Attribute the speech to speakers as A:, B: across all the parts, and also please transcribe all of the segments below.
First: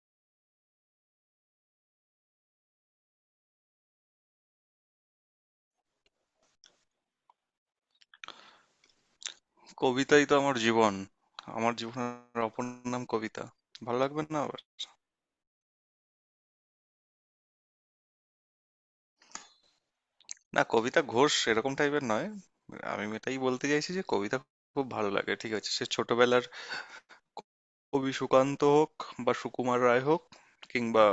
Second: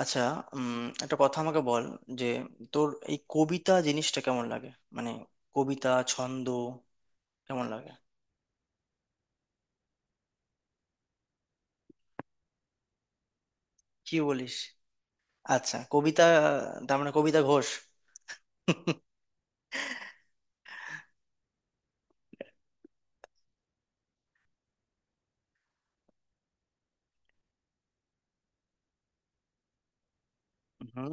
A: আচ্ছা। উম একটা কথা আমাকে বল যে তোর এই কবিতা জিনিসটা কেমন লাগে। মানে কবিতা ছন্দ কেমন লাগে?
B: কবিতাই তো আমার জীবন। আমার জীবনের অপর নাম কবিতা। ভালো
A: কি
B: লাগবে না
A: বলিস?
B: আবার?
A: আচ্ছা, কবিতা, তার মানে কবিতা ঘোষ?
B: না, কবিতা ঘোষ এরকম টাইপের নয়। আমি এটাই বলতে চাইছি যে কবিতা খুব ভালো লাগে, ঠিক আছে? সে ছোটবেলার কবি সুকান্ত হোক, বা সুকুমার রায় হোক, কিংবা
A: হুম।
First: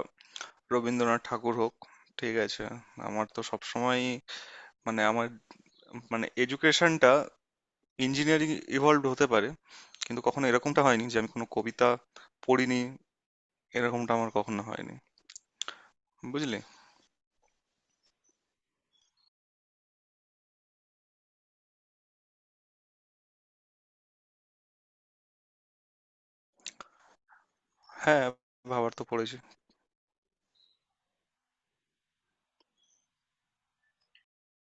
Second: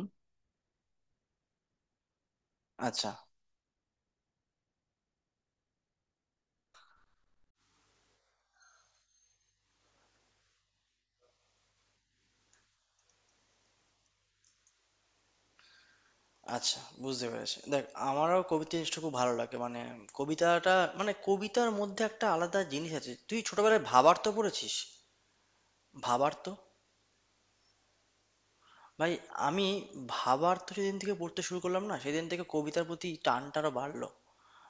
B: রবীন্দ্রনাথ ঠাকুর হোক, ঠিক আছে?
A: আচ্ছা।
B: আমার তো সবসময় মানে আমার মানে এডুকেশনটা ইঞ্জিনিয়ারিং ইভলভ হতে পারে, কিন্তু কখনো এরকমটা হয়নি যে আমি কোনো কবিতা পড়িনি। এরকমটা আমার কখনো হয়নি, বুঝলি?
A: আচ্ছা, বুঝতে পেরেছি। দেখ, আমারও কবিতা জিনিসটা খুব ভালো লাগে। মানে কবিতাটা, মানে কবিতার মধ্যে একটা আলাদা জিনিস আছে। তুই ছোটবেলায় ভাবার্ত পড়েছিস? ভাবার্ত
B: হ্যাঁ, ভাবার তো
A: ভাই,
B: পড়েছি।
A: আমি ভাবার্ত যেদিন থেকে পড়তে শুরু করলাম না, সেদিন থেকে কবিতার প্রতি টানটা আরো বাড়লো।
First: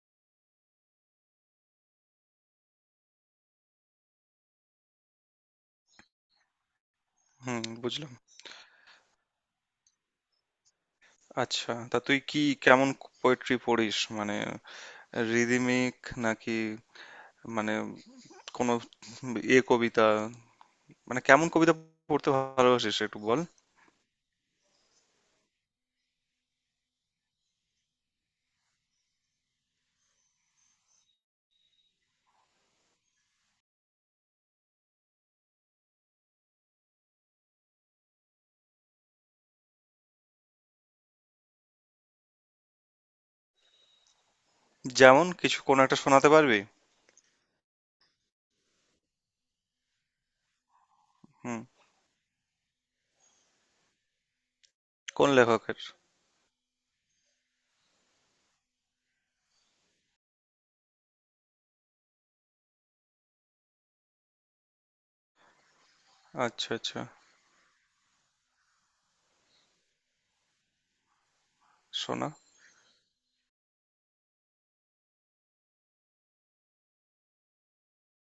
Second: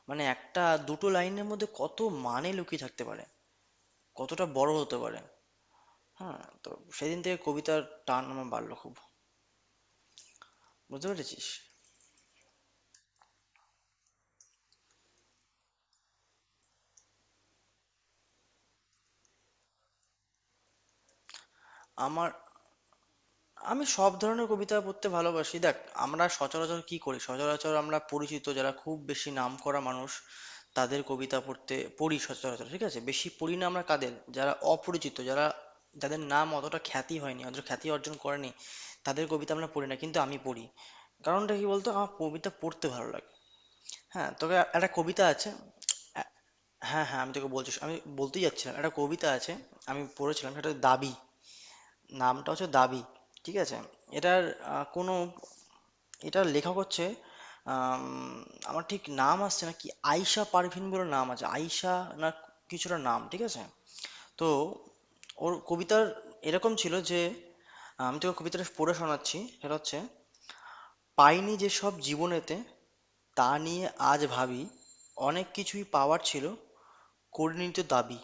A: মানে একটা দুটো লাইনের মধ্যে কত মানে লুকিয়ে থাকতে পারে, কতটা বড় হতে পারে। হ্যাঁ, তো সেদিন থেকে
B: হুম,
A: কবিতার
B: বুঝলাম।
A: টান আমার বাড়লো খুব। বুঝতে পেরেছিস?
B: আচ্ছা, তা তুই কেমন পোয়েট্রি পড়িস? মানে রিদমিক, নাকি মানে কোনো কবিতা, মানে কেমন কবিতা
A: আমার
B: পড়তে ভালোবাসিস একটু বল?
A: আমি সব ধরনের কবিতা পড়তে ভালোবাসি। দেখ, আমরা সচরাচর কি করি? সচরাচর আমরা পরিচিত যারা খুব বেশি নামকরা মানুষ, তাদের কবিতা পড়তে পড়ি সচরাচর, ঠিক আছে। বেশি পড়ি না আমরা কাদের, যারা অপরিচিত, যারা, যাদের নাম অতটা খ্যাতি হয়নি, অতটা খ্যাতি অর্জন করেনি, তাদের কবিতা আমরা পড়ি না। কিন্তু আমি পড়ি। কারণটা কি বলতো? আমার কবিতা পড়তে ভালো লাগে। হ্যাঁ, তোকে একটা কবিতা
B: যেমন
A: আছে।
B: কিছু কোনো একটা শোনাতে
A: আ-
B: পারবি?
A: হ্যাঁ, হ্যাঁ, আমি তোকে বলছি, আমি বলতেই যাচ্ছিলাম একটা কবিতা আছে। আমি পড়েছিলাম, সেটা হচ্ছে "দাবি"।
B: হুম,
A: নামটা হচ্ছে "দাবি", ঠিক আছে। এটার আহ, কোনো
B: কোন লেখকের?
A: এটার লেখক হচ্ছে, আম, আমার ঠিক নাম আসছে না কি, আয়শা পারভিন বলে নাম আছে। আয়শা, না, কিছুটা নাম, ঠিক আছে। তো ওর কবিতার
B: আচ্ছা,
A: এরকম ছিল
B: আচ্ছা।
A: যে, আমি তোকে কবিতাটা পড়ে শোনাচ্ছি, সেটা হচ্ছে: পাইনি যেসব
B: শোনা?
A: জীবনেতে, তা নিয়ে আজ ভাবি। অনেক কিছুই পাওয়ার ছিল, কর্ণিত দাবি।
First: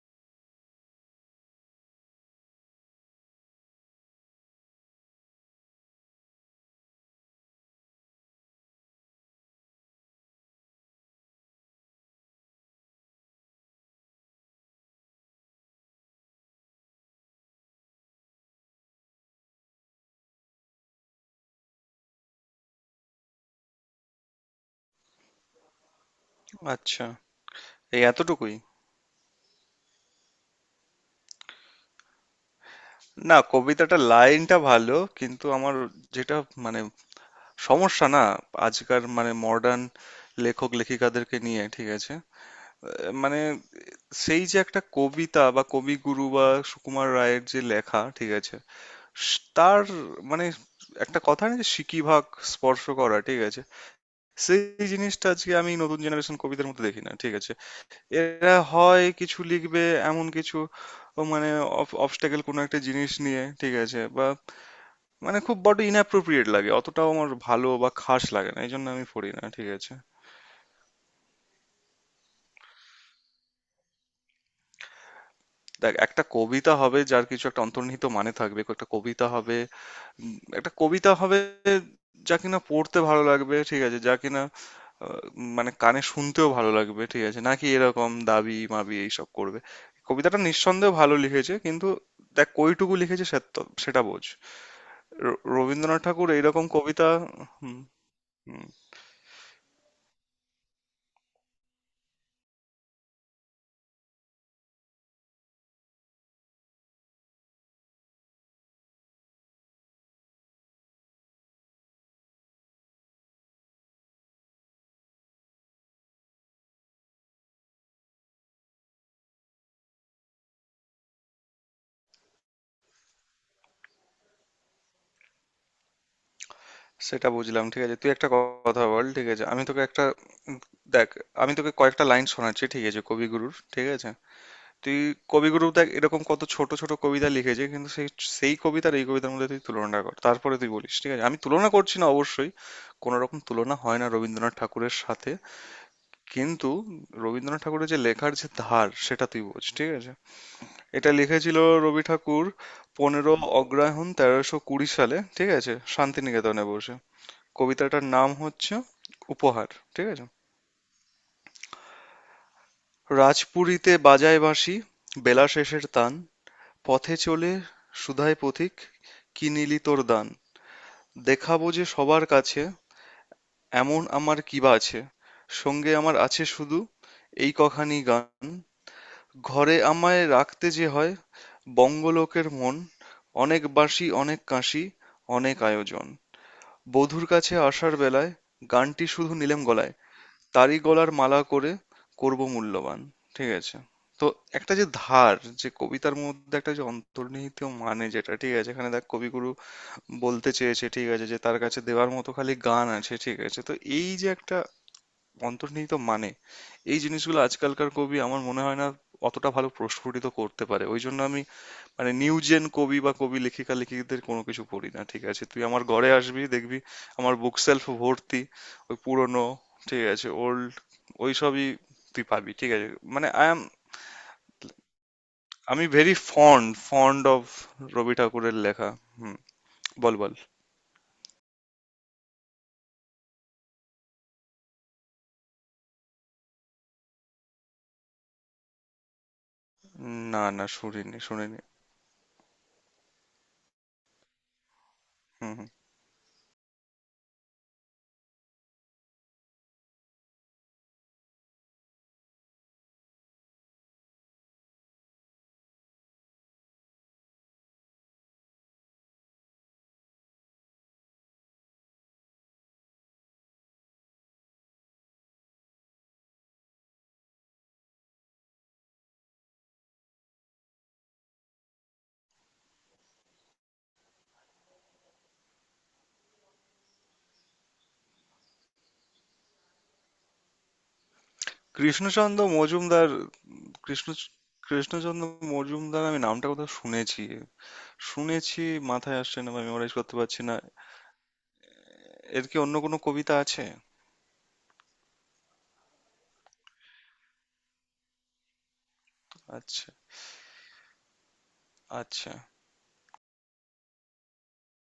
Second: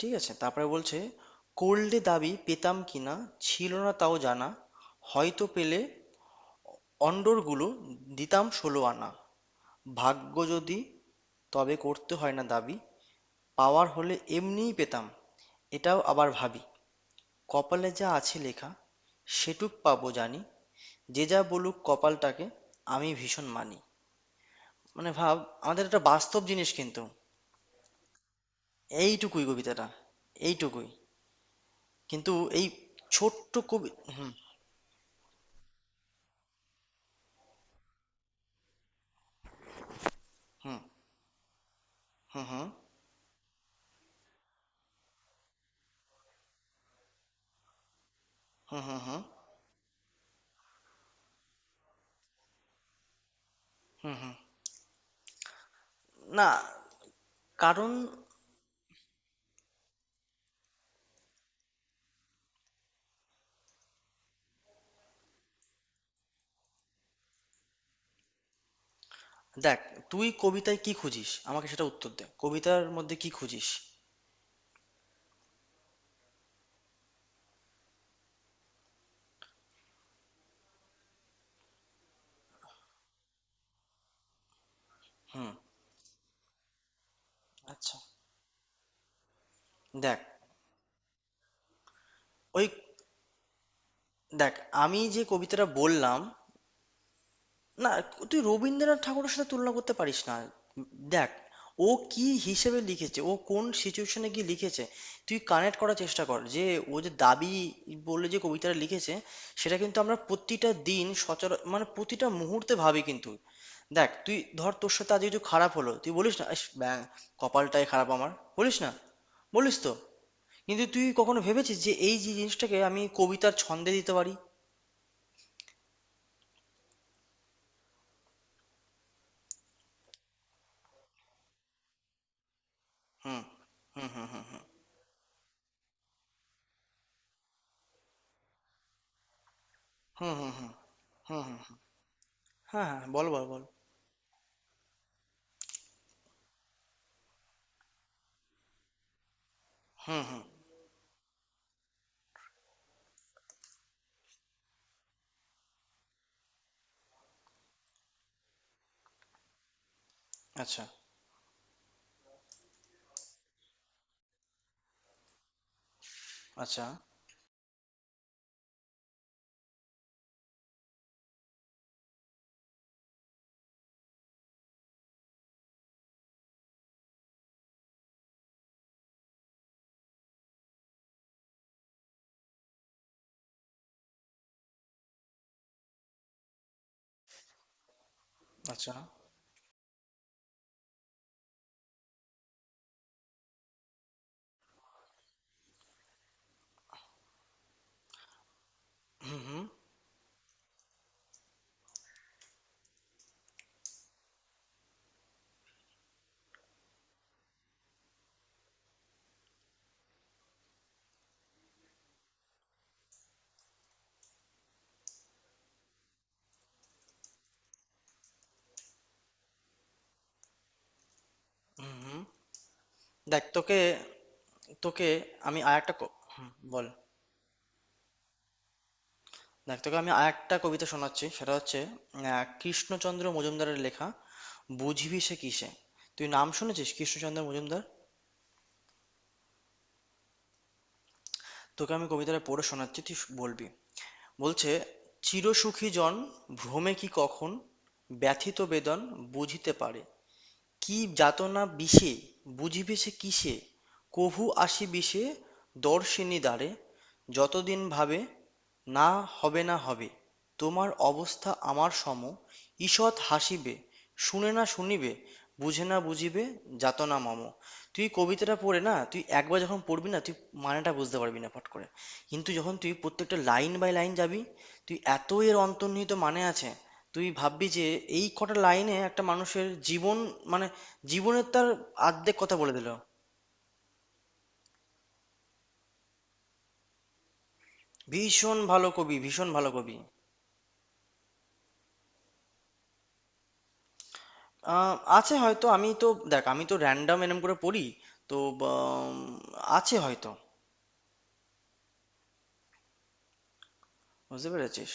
A: ঠিক আছে, তারপরে বলছে: করলে দাবি পেতাম কিনা, ছিল না তাও জানা। হয়তো পেলে অন্ডরগুলো দিতাম ষোলো আনা। ভাগ্য যদি, তবে করতে হয় না দাবি, পাওয়ার হলে এমনিই পেতাম, এটাও আবার ভাবি। কপালে যা আছে লেখা সেটুক পাবো জানি, যে যা বলুক কপালটাকে, আমি ভীষণ মানি। মানে ভাব, আমাদের একটা বাস্তব জিনিস
B: আচ্ছা,
A: কিন্তু।
B: এই এতটুকুই?
A: এইটুকুই কবিতাটা, এইটুকুই। কিন্তু এই
B: না,
A: ছোট্ট কবি...
B: কবিতাটার
A: হুম,
B: লাইনটা ভালো, কিন্তু আমার যেটা মানে সমস্যা না, আজকার মানে মডার্ন লেখক
A: হুম,
B: লেখিকাদেরকে নিয়ে, ঠিক আছে?
A: হুম, হুম,
B: মানে সেই যে একটা কবিতা বা কবিগুরু বা সুকুমার রায়ের যে লেখা, ঠিক আছে?
A: হুম, হুম, হুম,
B: তার মানে একটা কথা না, যে সিকিভাগ স্পর্শ করা, ঠিক আছে?
A: হুম, হুম।
B: সেই জিনিসটা আজকে আমি নতুন জেনারেশন
A: না।
B: কবিদের মধ্যে দেখি না, ঠিক আছে?
A: কারণ...
B: এরা হয় কিছু লিখবে, এমন কিছু, ও মানে অবস্টাকেল কোনো একটা জিনিস নিয়ে, ঠিক আছে, বা মানে খুব বড় ইনঅ্যাপ্রোপ্রিয়েট লাগে, অতটাও আমার ভালো বা খাস লাগে না, এই জন্য আমি পড়ি না, ঠিক
A: দেখ,
B: আছে?
A: তুই কবিতায় কি খুঁজিস? আমাকে সেটা উত্তর দে, কবিতার মধ্যে কি খুঁজিস?
B: দেখ, একটা কবিতা হবে যার কিছু একটা অন্তর্নিহিত মানে থাকবে, একটা কবিতা হবে, একটা কবিতা হবে যা কিনা পড়তে ভালো লাগবে, ঠিক আছে, যা কিনা আহ,
A: হুম।
B: মানে কানে শুনতেও ভালো লাগবে, ঠিক আছে, নাকি
A: আচ্ছা।
B: এরকম দাবি মাবি এইসব করবে।
A: দেখ
B: কবিতাটা নিঃসন্দেহে ভালো লিখেছে, কিন্তু দেখ
A: ওই
B: কইটুকু লিখেছে সে, সেটা বোঝ।
A: দেখ, আমি যে কবিতাটা
B: রবীন্দ্রনাথ
A: বললাম
B: ঠাকুর এইরকম কবিতা। হুম।
A: না, তুই
B: হুম,
A: রবীন্দ্রনাথ ঠাকুরের সাথে তুলনা করতে পারিস না। দেখ, ও কি হিসেবে লিখেছে, ও কোন সিচুয়েশনে গিয়ে লিখেছে। তুই কানেক্ট করার চেষ্টা কর যে ও যে "দাবি" বলে যে কবিতাটা লিখেছে, সেটা কিন্তু আমরা প্রতিটা দিন মানে প্রতিটা মুহূর্তে ভাবি কিন্তু। দেখ, তুই ধর, তোর সাথে আজ কিছু খারাপ হলো, তুই বলিস না "ইস, ব্যাং, কপালটাই খারাপ আমার"। বলিস না? বলিস তো। কিন্তু তুই কখনো ভেবেছিস যে এই যে জিনিসটাকে আমি কবিতার ছন্দে দিতে পারি?
B: সেটা বুঝলাম, ঠিক আছে? তুই একটা কথা বল, ঠিক আছে? আমি তোকে একটা উম, দেখ, আমি তোকে কয়েকটা লাইন শোনাচ্ছি, ঠিক আছে,
A: হুম,
B: কবিগুরুর, ঠিক আছে?
A: হুম, হুম, হুম,
B: তুই কবিগুরু দেখ, এরকম কত ছোট ছোট কবিতা লিখেছে, কিন্তু সেই সেই কবিতার এই কবিতার মধ্যে তুই তুলনা কর,
A: হুম,
B: তারপরে
A: হুম,
B: তুই
A: হুম,
B: বলিস, ঠিক আছে? আমি
A: হুম,
B: তুলনা
A: হুম।
B: করছি না অবশ্যই,
A: হ্যাঁ, হ্যাঁ,
B: কোনো
A: বল,
B: রকম
A: বল, বল।
B: তুলনা হয় না রবীন্দ্রনাথ ঠাকুরের সাথে, কিন্তু রবীন্দ্রনাথ ঠাকুরের যে লেখার যে ধার সেটা তুই বোঝ, ঠিক আছে?
A: হুম, হুম।
B: এটা লিখেছিল রবি ঠাকুর 15 অগ্রহায়ণ 1320 সালে, ঠিক আছে, শান্তিনিকেতনে বসে। কবিতাটার নাম হচ্ছে উপহার, ঠিক আছে।
A: আচ্ছা,
B: রাজপুরীতে বাজায় বাঁশি বেলা শেষের তান,
A: আচ্ছা,
B: পথে চলে সুধায় পথিক, কি নিলি তোর দান, দেখাব যে সবার কাছে, এমন আমার কিবা আছে, সঙ্গে আমার আছে শুধু এই কখানি গান, ঘরে আমায় রাখতে যে হয়, বঙ্গলোকের মন, অনেক বাঁশি অনেক কাঁসি, অনেক আয়োজন, বধূর কাছে আসার বেলায়,
A: আচ্ছা।
B: গানটি শুধু নিলেম গলায়, তারই গলার মালা করে করব মূল্যবান। ঠিক আছে? তো একটা যে ধার, যে কবিতার মধ্যে একটা যে অন্তর্নিহিত মানে, যেটা ঠিক আছে, এখানে দেখ
A: হুম,
B: কবিগুরু
A: হুম,
B: বলতে চেয়েছে, ঠিক আছে, যে তার কাছে দেওয়ার মতো খালি গান আছে, ঠিক আছে? তো এই যে একটা অন্তর্নিহিত মানে, এই জিনিসগুলো আজকালকার কবি আমার মনে হয় না অতটা ভালো প্রস্ফুটিত করতে পারে, ওই জন্য আমি মানে নিউ জেন কবি বা কবি লেখিকাদের কোনো কিছু পড়ি না, ঠিক আছে? তুই আমার ঘরে আসবি, দেখবি আমার বুক সেলফ ভর্তি ওই পুরনো, ঠিক আছে, ওল্ড, ওই সবই
A: হুম,
B: তুই
A: হুম।
B: পাবি, ঠিক আছে? মানে আই
A: দেখ,
B: এম,
A: তোকে তোকে আমি
B: আমি
A: আরেকটা
B: ভেরি
A: হুম,
B: ফন্ড
A: বল।
B: ফন্ড অফ রবি ঠাকুরের লেখা। হুম,
A: দেখ, তোকে
B: বল
A: আমি
B: বল।
A: আরেকটা কবিতা শোনাচ্ছি, সেটা হচ্ছে কৃষ্ণচন্দ্র মজুমদারের লেখা "বুঝিবি সে কিসে"। তুই নাম শুনেছিস, কৃষ্ণচন্দ্র মজুমদার?
B: না না, শুনিনি শুনিনি।
A: তোকে আমি কবিতাটা পড়ে শোনাচ্ছি, তুই বলবি। বলছে:
B: হুম হুম।
A: চিরসুখী জন, ভ্রমে কি কখন ব্যথিত বেদন বুঝিতে পারে। কি যাতনা বিষে, বুঝিবে সে কিসে। কভু আসি বিষে দর্শিনী দ্বারে। যতদিন ভাবে না হবে, না হবে তোমার অবস্থা আমার সম, ঈষৎ হাসিবে, শুনে না শুনিবে, বুঝে না বুঝিবে যাতনা মম। তুই কবিতাটা পড়ে না, তুই একবার যখন পড়বি না, তুই মানেটা বুঝতে পারবি না ফট করে। কিন্তু যখন তুই প্রত্যেকটা লাইন বাই লাইন যাবি, তুই এর অন্তর্নিহিত মানে আছে। তুই ভাববি যে এই কটা লাইনে একটা মানুষের জীবন মানে জীবনের তার আর্ধেক
B: কৃষ্ণচন্দ্র
A: কথা বলে দিল।
B: মজুমদার। কৃষ্ণ কৃষ্ণচন্দ্র মজুমদার, আমি নামটা কোথাও শুনেছি,
A: ভীষণ
B: শুনেছি।
A: ভালো
B: মাথায়
A: কবি,
B: আসছে না,
A: ভীষণ
B: আমি
A: ভালো
B: মেমোরাইজ
A: কবি।
B: করতে পারছি না। এর কি অন্য কোনো কবিতা আছে?
A: আছে হয়তো, আমি তো, দেখ, আমি তো র্যান্ডম এরম করে পড়ি, তো বা, উম,
B: আচ্ছা।
A: আছে হয়তো।
B: আচ্ছা।
A: বুঝতে পেরেছিস?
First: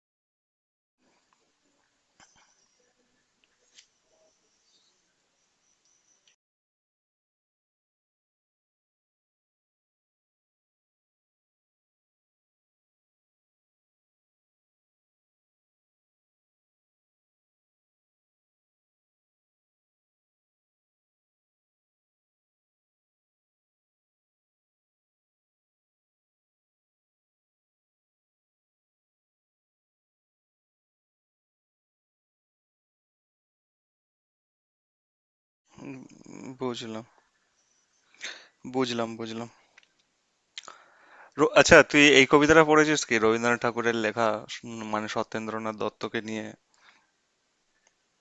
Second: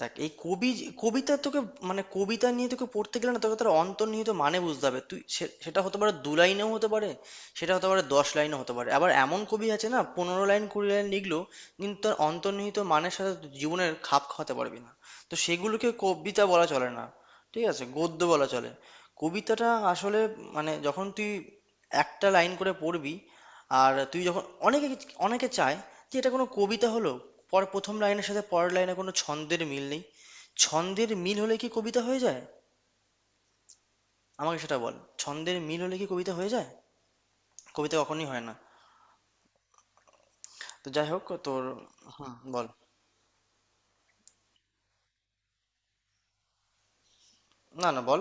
A: দেখ, এই কবি কবিতা তোকে, মানে কবিতা নিয়ে তোকে পড়তে গেলে না, তোকে তার অন্তর্নিহিত মানে বুঝতে হবে। তুই সেটা হতে পারে দু লাইনেও হতে পারে, সেটা হতে পারে 10 লাইনও হতে পারে, আবার এমন কবি আছে না 15 লাইন 20 লাইন লিখলো, কিন্তু তার অন্তর্নিহিত মানের সাথে তুই জীবনের খাপ খাওয়াতে পারবি না। তো সেগুলোকে কবিতা বলা চলে না, ঠিক আছে, গদ্য বলা চলে। কবিতাটা আসলে মানে যখন তুই একটা লাইন করে পড়বি, আর তুই যখন অনেকে অনেকে চায় যে এটা কোনো কবিতা হলো, প্রথম লাইনের সাথে পরের লাইনে কোনো ছন্দের মিল নেই। ছন্দের মিল হলে কি কবিতা হয়ে যায়? আমাকে সেটা বল। ছন্দের মিল হলে কি কবিতা হয়ে যায়?
B: বুঝলাম,
A: কবিতা কখনোই হয় না।
B: বুঝলাম.
A: তো যাই হোক, তোর...
B: আচ্ছা, তুই এই
A: হুম,
B: কবিতাটা
A: বল।
B: পড়েছিস কি, রবীন্দ্রনাথ ঠাকুরের লেখা, মানে সত্যেন্দ্রনাথ দত্তকে নিয়ে?
A: না, না, বল।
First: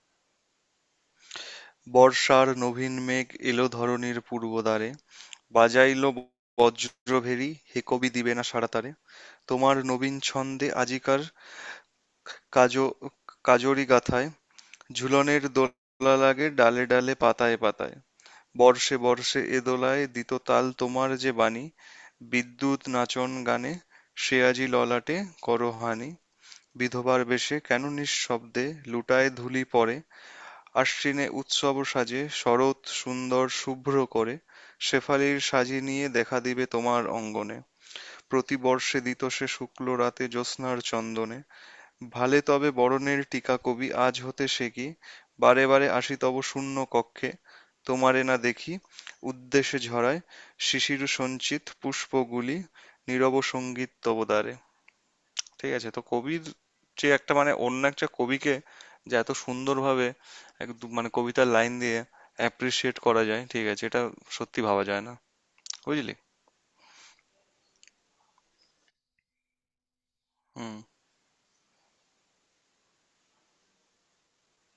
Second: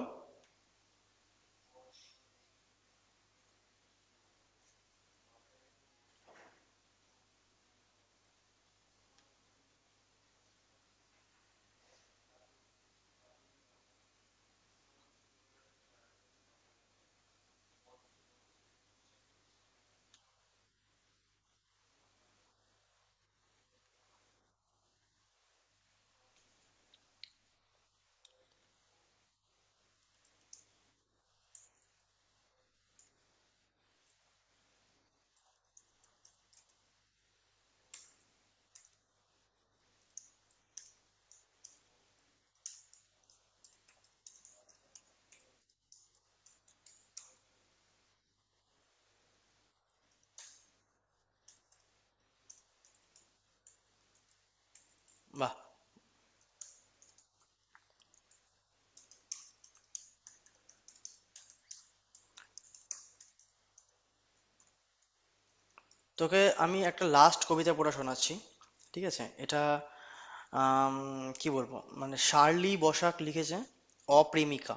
B: বর্ষার নবীন মেঘ এলো ধরণীর পূর্ব দ্বারে, বাজাইলো বজ্রভেরি, হে কবি দিবে না সাড়া তারে? তোমার নবীন ছন্দে আজিকার কাজ কাজরি গাথায় ঝুলনের দোলা লাগে ডালে ডালে পাতায় পাতায়, বর্ষে বর্ষে এ দোলায় দিত তাল তোমার যে বাণী, বিদ্যুৎ নাচন গানে সে আজি ললাটে করো হানি, বিধবার বেশে কেন নিঃশব্দে লুটায় ধূলি পড়ে, আশ্বিনে উৎসব সাজে শরৎ সুন্দর শুভ্র করে, শেফালির সাজি নিয়ে দেখা দিবে তোমার অঙ্গনে, প্রতি বর্ষে দিত সে শুক্ল রাতে জ্যোৎস্নার চন্দনে ভালে, তবে বরণের টীকা কবি আজ হতে সে কি? বারে বারে আসি তব শূন্য কক্ষে তোমারে না দেখি উদ্দেশে ঝরায় শিশিরসঞ্চিত পুষ্পগুলি নীরব সঙ্গীত তব দ্বারে।
A: বাহ!
B: ঠিক আছে? তো কবির যে একটা মানে অন্য একটা কবিকে যে এত সুন্দরভাবে একদম মানে কবিতার লাইন দিয়ে অ্যাপ্রিসিয়েট করা যায়, ঠিক আছে, এটা সত্যি ভাবা যায় না, বুঝলি?
A: তোকে আমি একটা লাস্ট কবিতা পড়া শোনাচ্ছি, ঠিক আছে। এটা
B: হুম।
A: আম, কি বলবো, মানে শার্লি বসাক লিখেছে "অপ্রেমিকা",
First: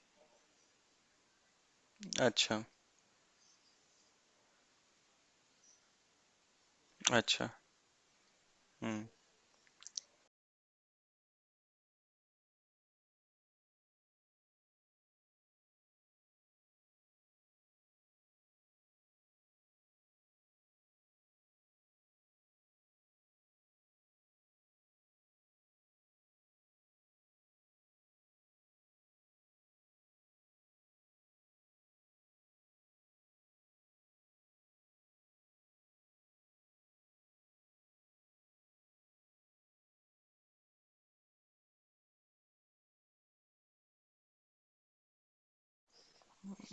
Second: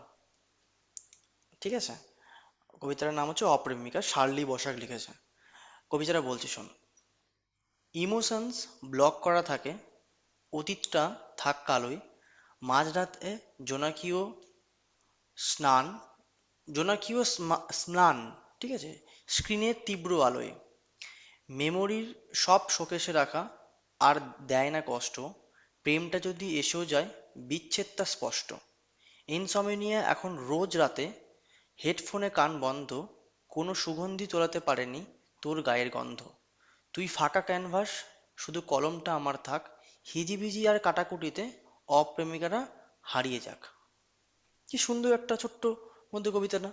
A: ঠিক আছে।
B: আচ্ছা,
A: কবিতাটার নাম হচ্ছে "অপ্রেমিকা", শার্লি বসাক লিখেছে। কবিতাটা বলছি, শোন।
B: আচ্ছা।
A: ইমোশনস
B: হুম।
A: ব্লক করা থাকে, অতীতটা থাক কালোয়। মাঝরাতে জোনাকিও স্নান জোনাকিও স্নান, ঠিক আছে, স্ক্রিনের তীব্র আলোয়। মেমোরির সব শোকেসে রাখা, আর দেয় না কষ্ট। প্রেমটা যদি এসেও যায়, বিচ্ছেদটা স্পষ্ট। ইনসমনিয়া এখন রোজ রাতে, হেডফোনে কান বন্ধ। কোনো সুগন্ধি তোলাতে পারেনি তোর গায়ের গন্ধ। তুই ফাঁকা ক্যানভাস, শুধু কলমটা আমার থাক। হিজিবিজি আর কাটাকুটিতে অপ্রেমিকারা হারিয়ে যাক। কি সুন্দর একটা ছোট্ট মধ্যে কবিতা না?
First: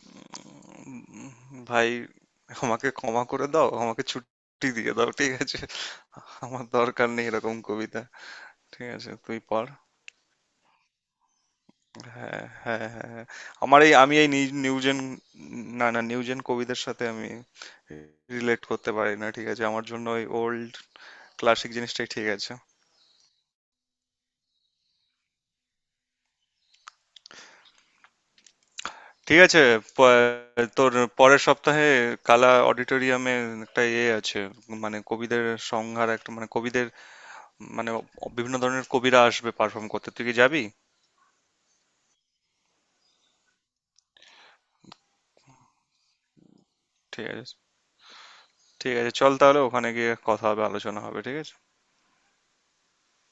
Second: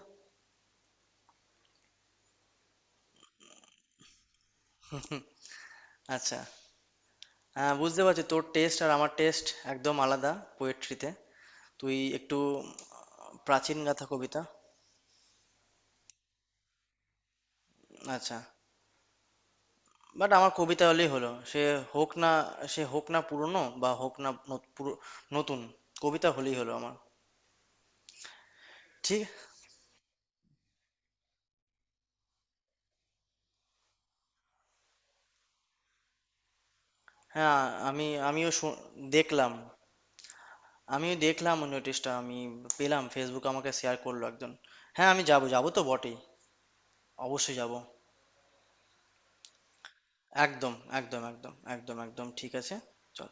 B: উম, ভাই, আমাকে ক্ষমা করে দাও, আমাকে ছুটি দিয়ে দাও, ঠিক আছে?
A: আচ্ছা।
B: আমার দরকার নেই এরকম
A: হ্যাঁ,
B: কবিতা।
A: বুঝতে পারছি তোর টেস্ট
B: ঠিক
A: আর আমার
B: আছে, তুই
A: টেস্ট
B: পড়।
A: একদম আলাদা পোয়েট্রিতে। তুই একটু
B: হ্যাঁ হ্যাঁ হ্যাঁ হ্যাঁ।
A: প্রাচীন
B: আমার এই,
A: গাথা কবিতা।
B: নিউজেন, না না, নিউজেন কবিদের সাথে আমি
A: আচ্ছা।
B: রিলেট করতে পারি না, ঠিক আছে? আমার জন্য ওই
A: বাট আমার
B: ওল্ড
A: কবিতা হলেই হলো,
B: ক্লাসিক জিনিসটাই,
A: হোক
B: ঠিক
A: না
B: আছে।
A: সে হোক না পুরনো বা হোক না নতুন, কবিতা হলেই হলো আমার। ঠিক।
B: ঠিক আছে, তোর পরের সপ্তাহে কালা অডিটোরিয়ামে একটা ইয়ে আছে, মানে কবিদের সংহার একটা, মানে কবিদের,
A: হ্যাঁ,
B: মানে
A: আমি আমিও
B: বিভিন্ন
A: শু-
B: ধরনের কবিরা আসবে
A: দেখলাম,
B: পারফর্ম করতে, তুই কি যাবি?
A: আমি দেখলাম ওই নোটিশটা, আমি পেলাম ফেসবুকে, আমাকে শেয়ার করলো একজন। হ্যাঁ, আমি যাবো, যাবো তো বটেই,
B: ঠিক আছে।
A: অবশ্যই যাবো।
B: ঠিক আছে, চল তাহলে, ওখানে গিয়ে কথা হবে,
A: একদম,
B: আলোচনা হবে,
A: একদম,
B: ঠিক আছে।
A: একদম, একদম, একদম, ঠিক আছে, চল।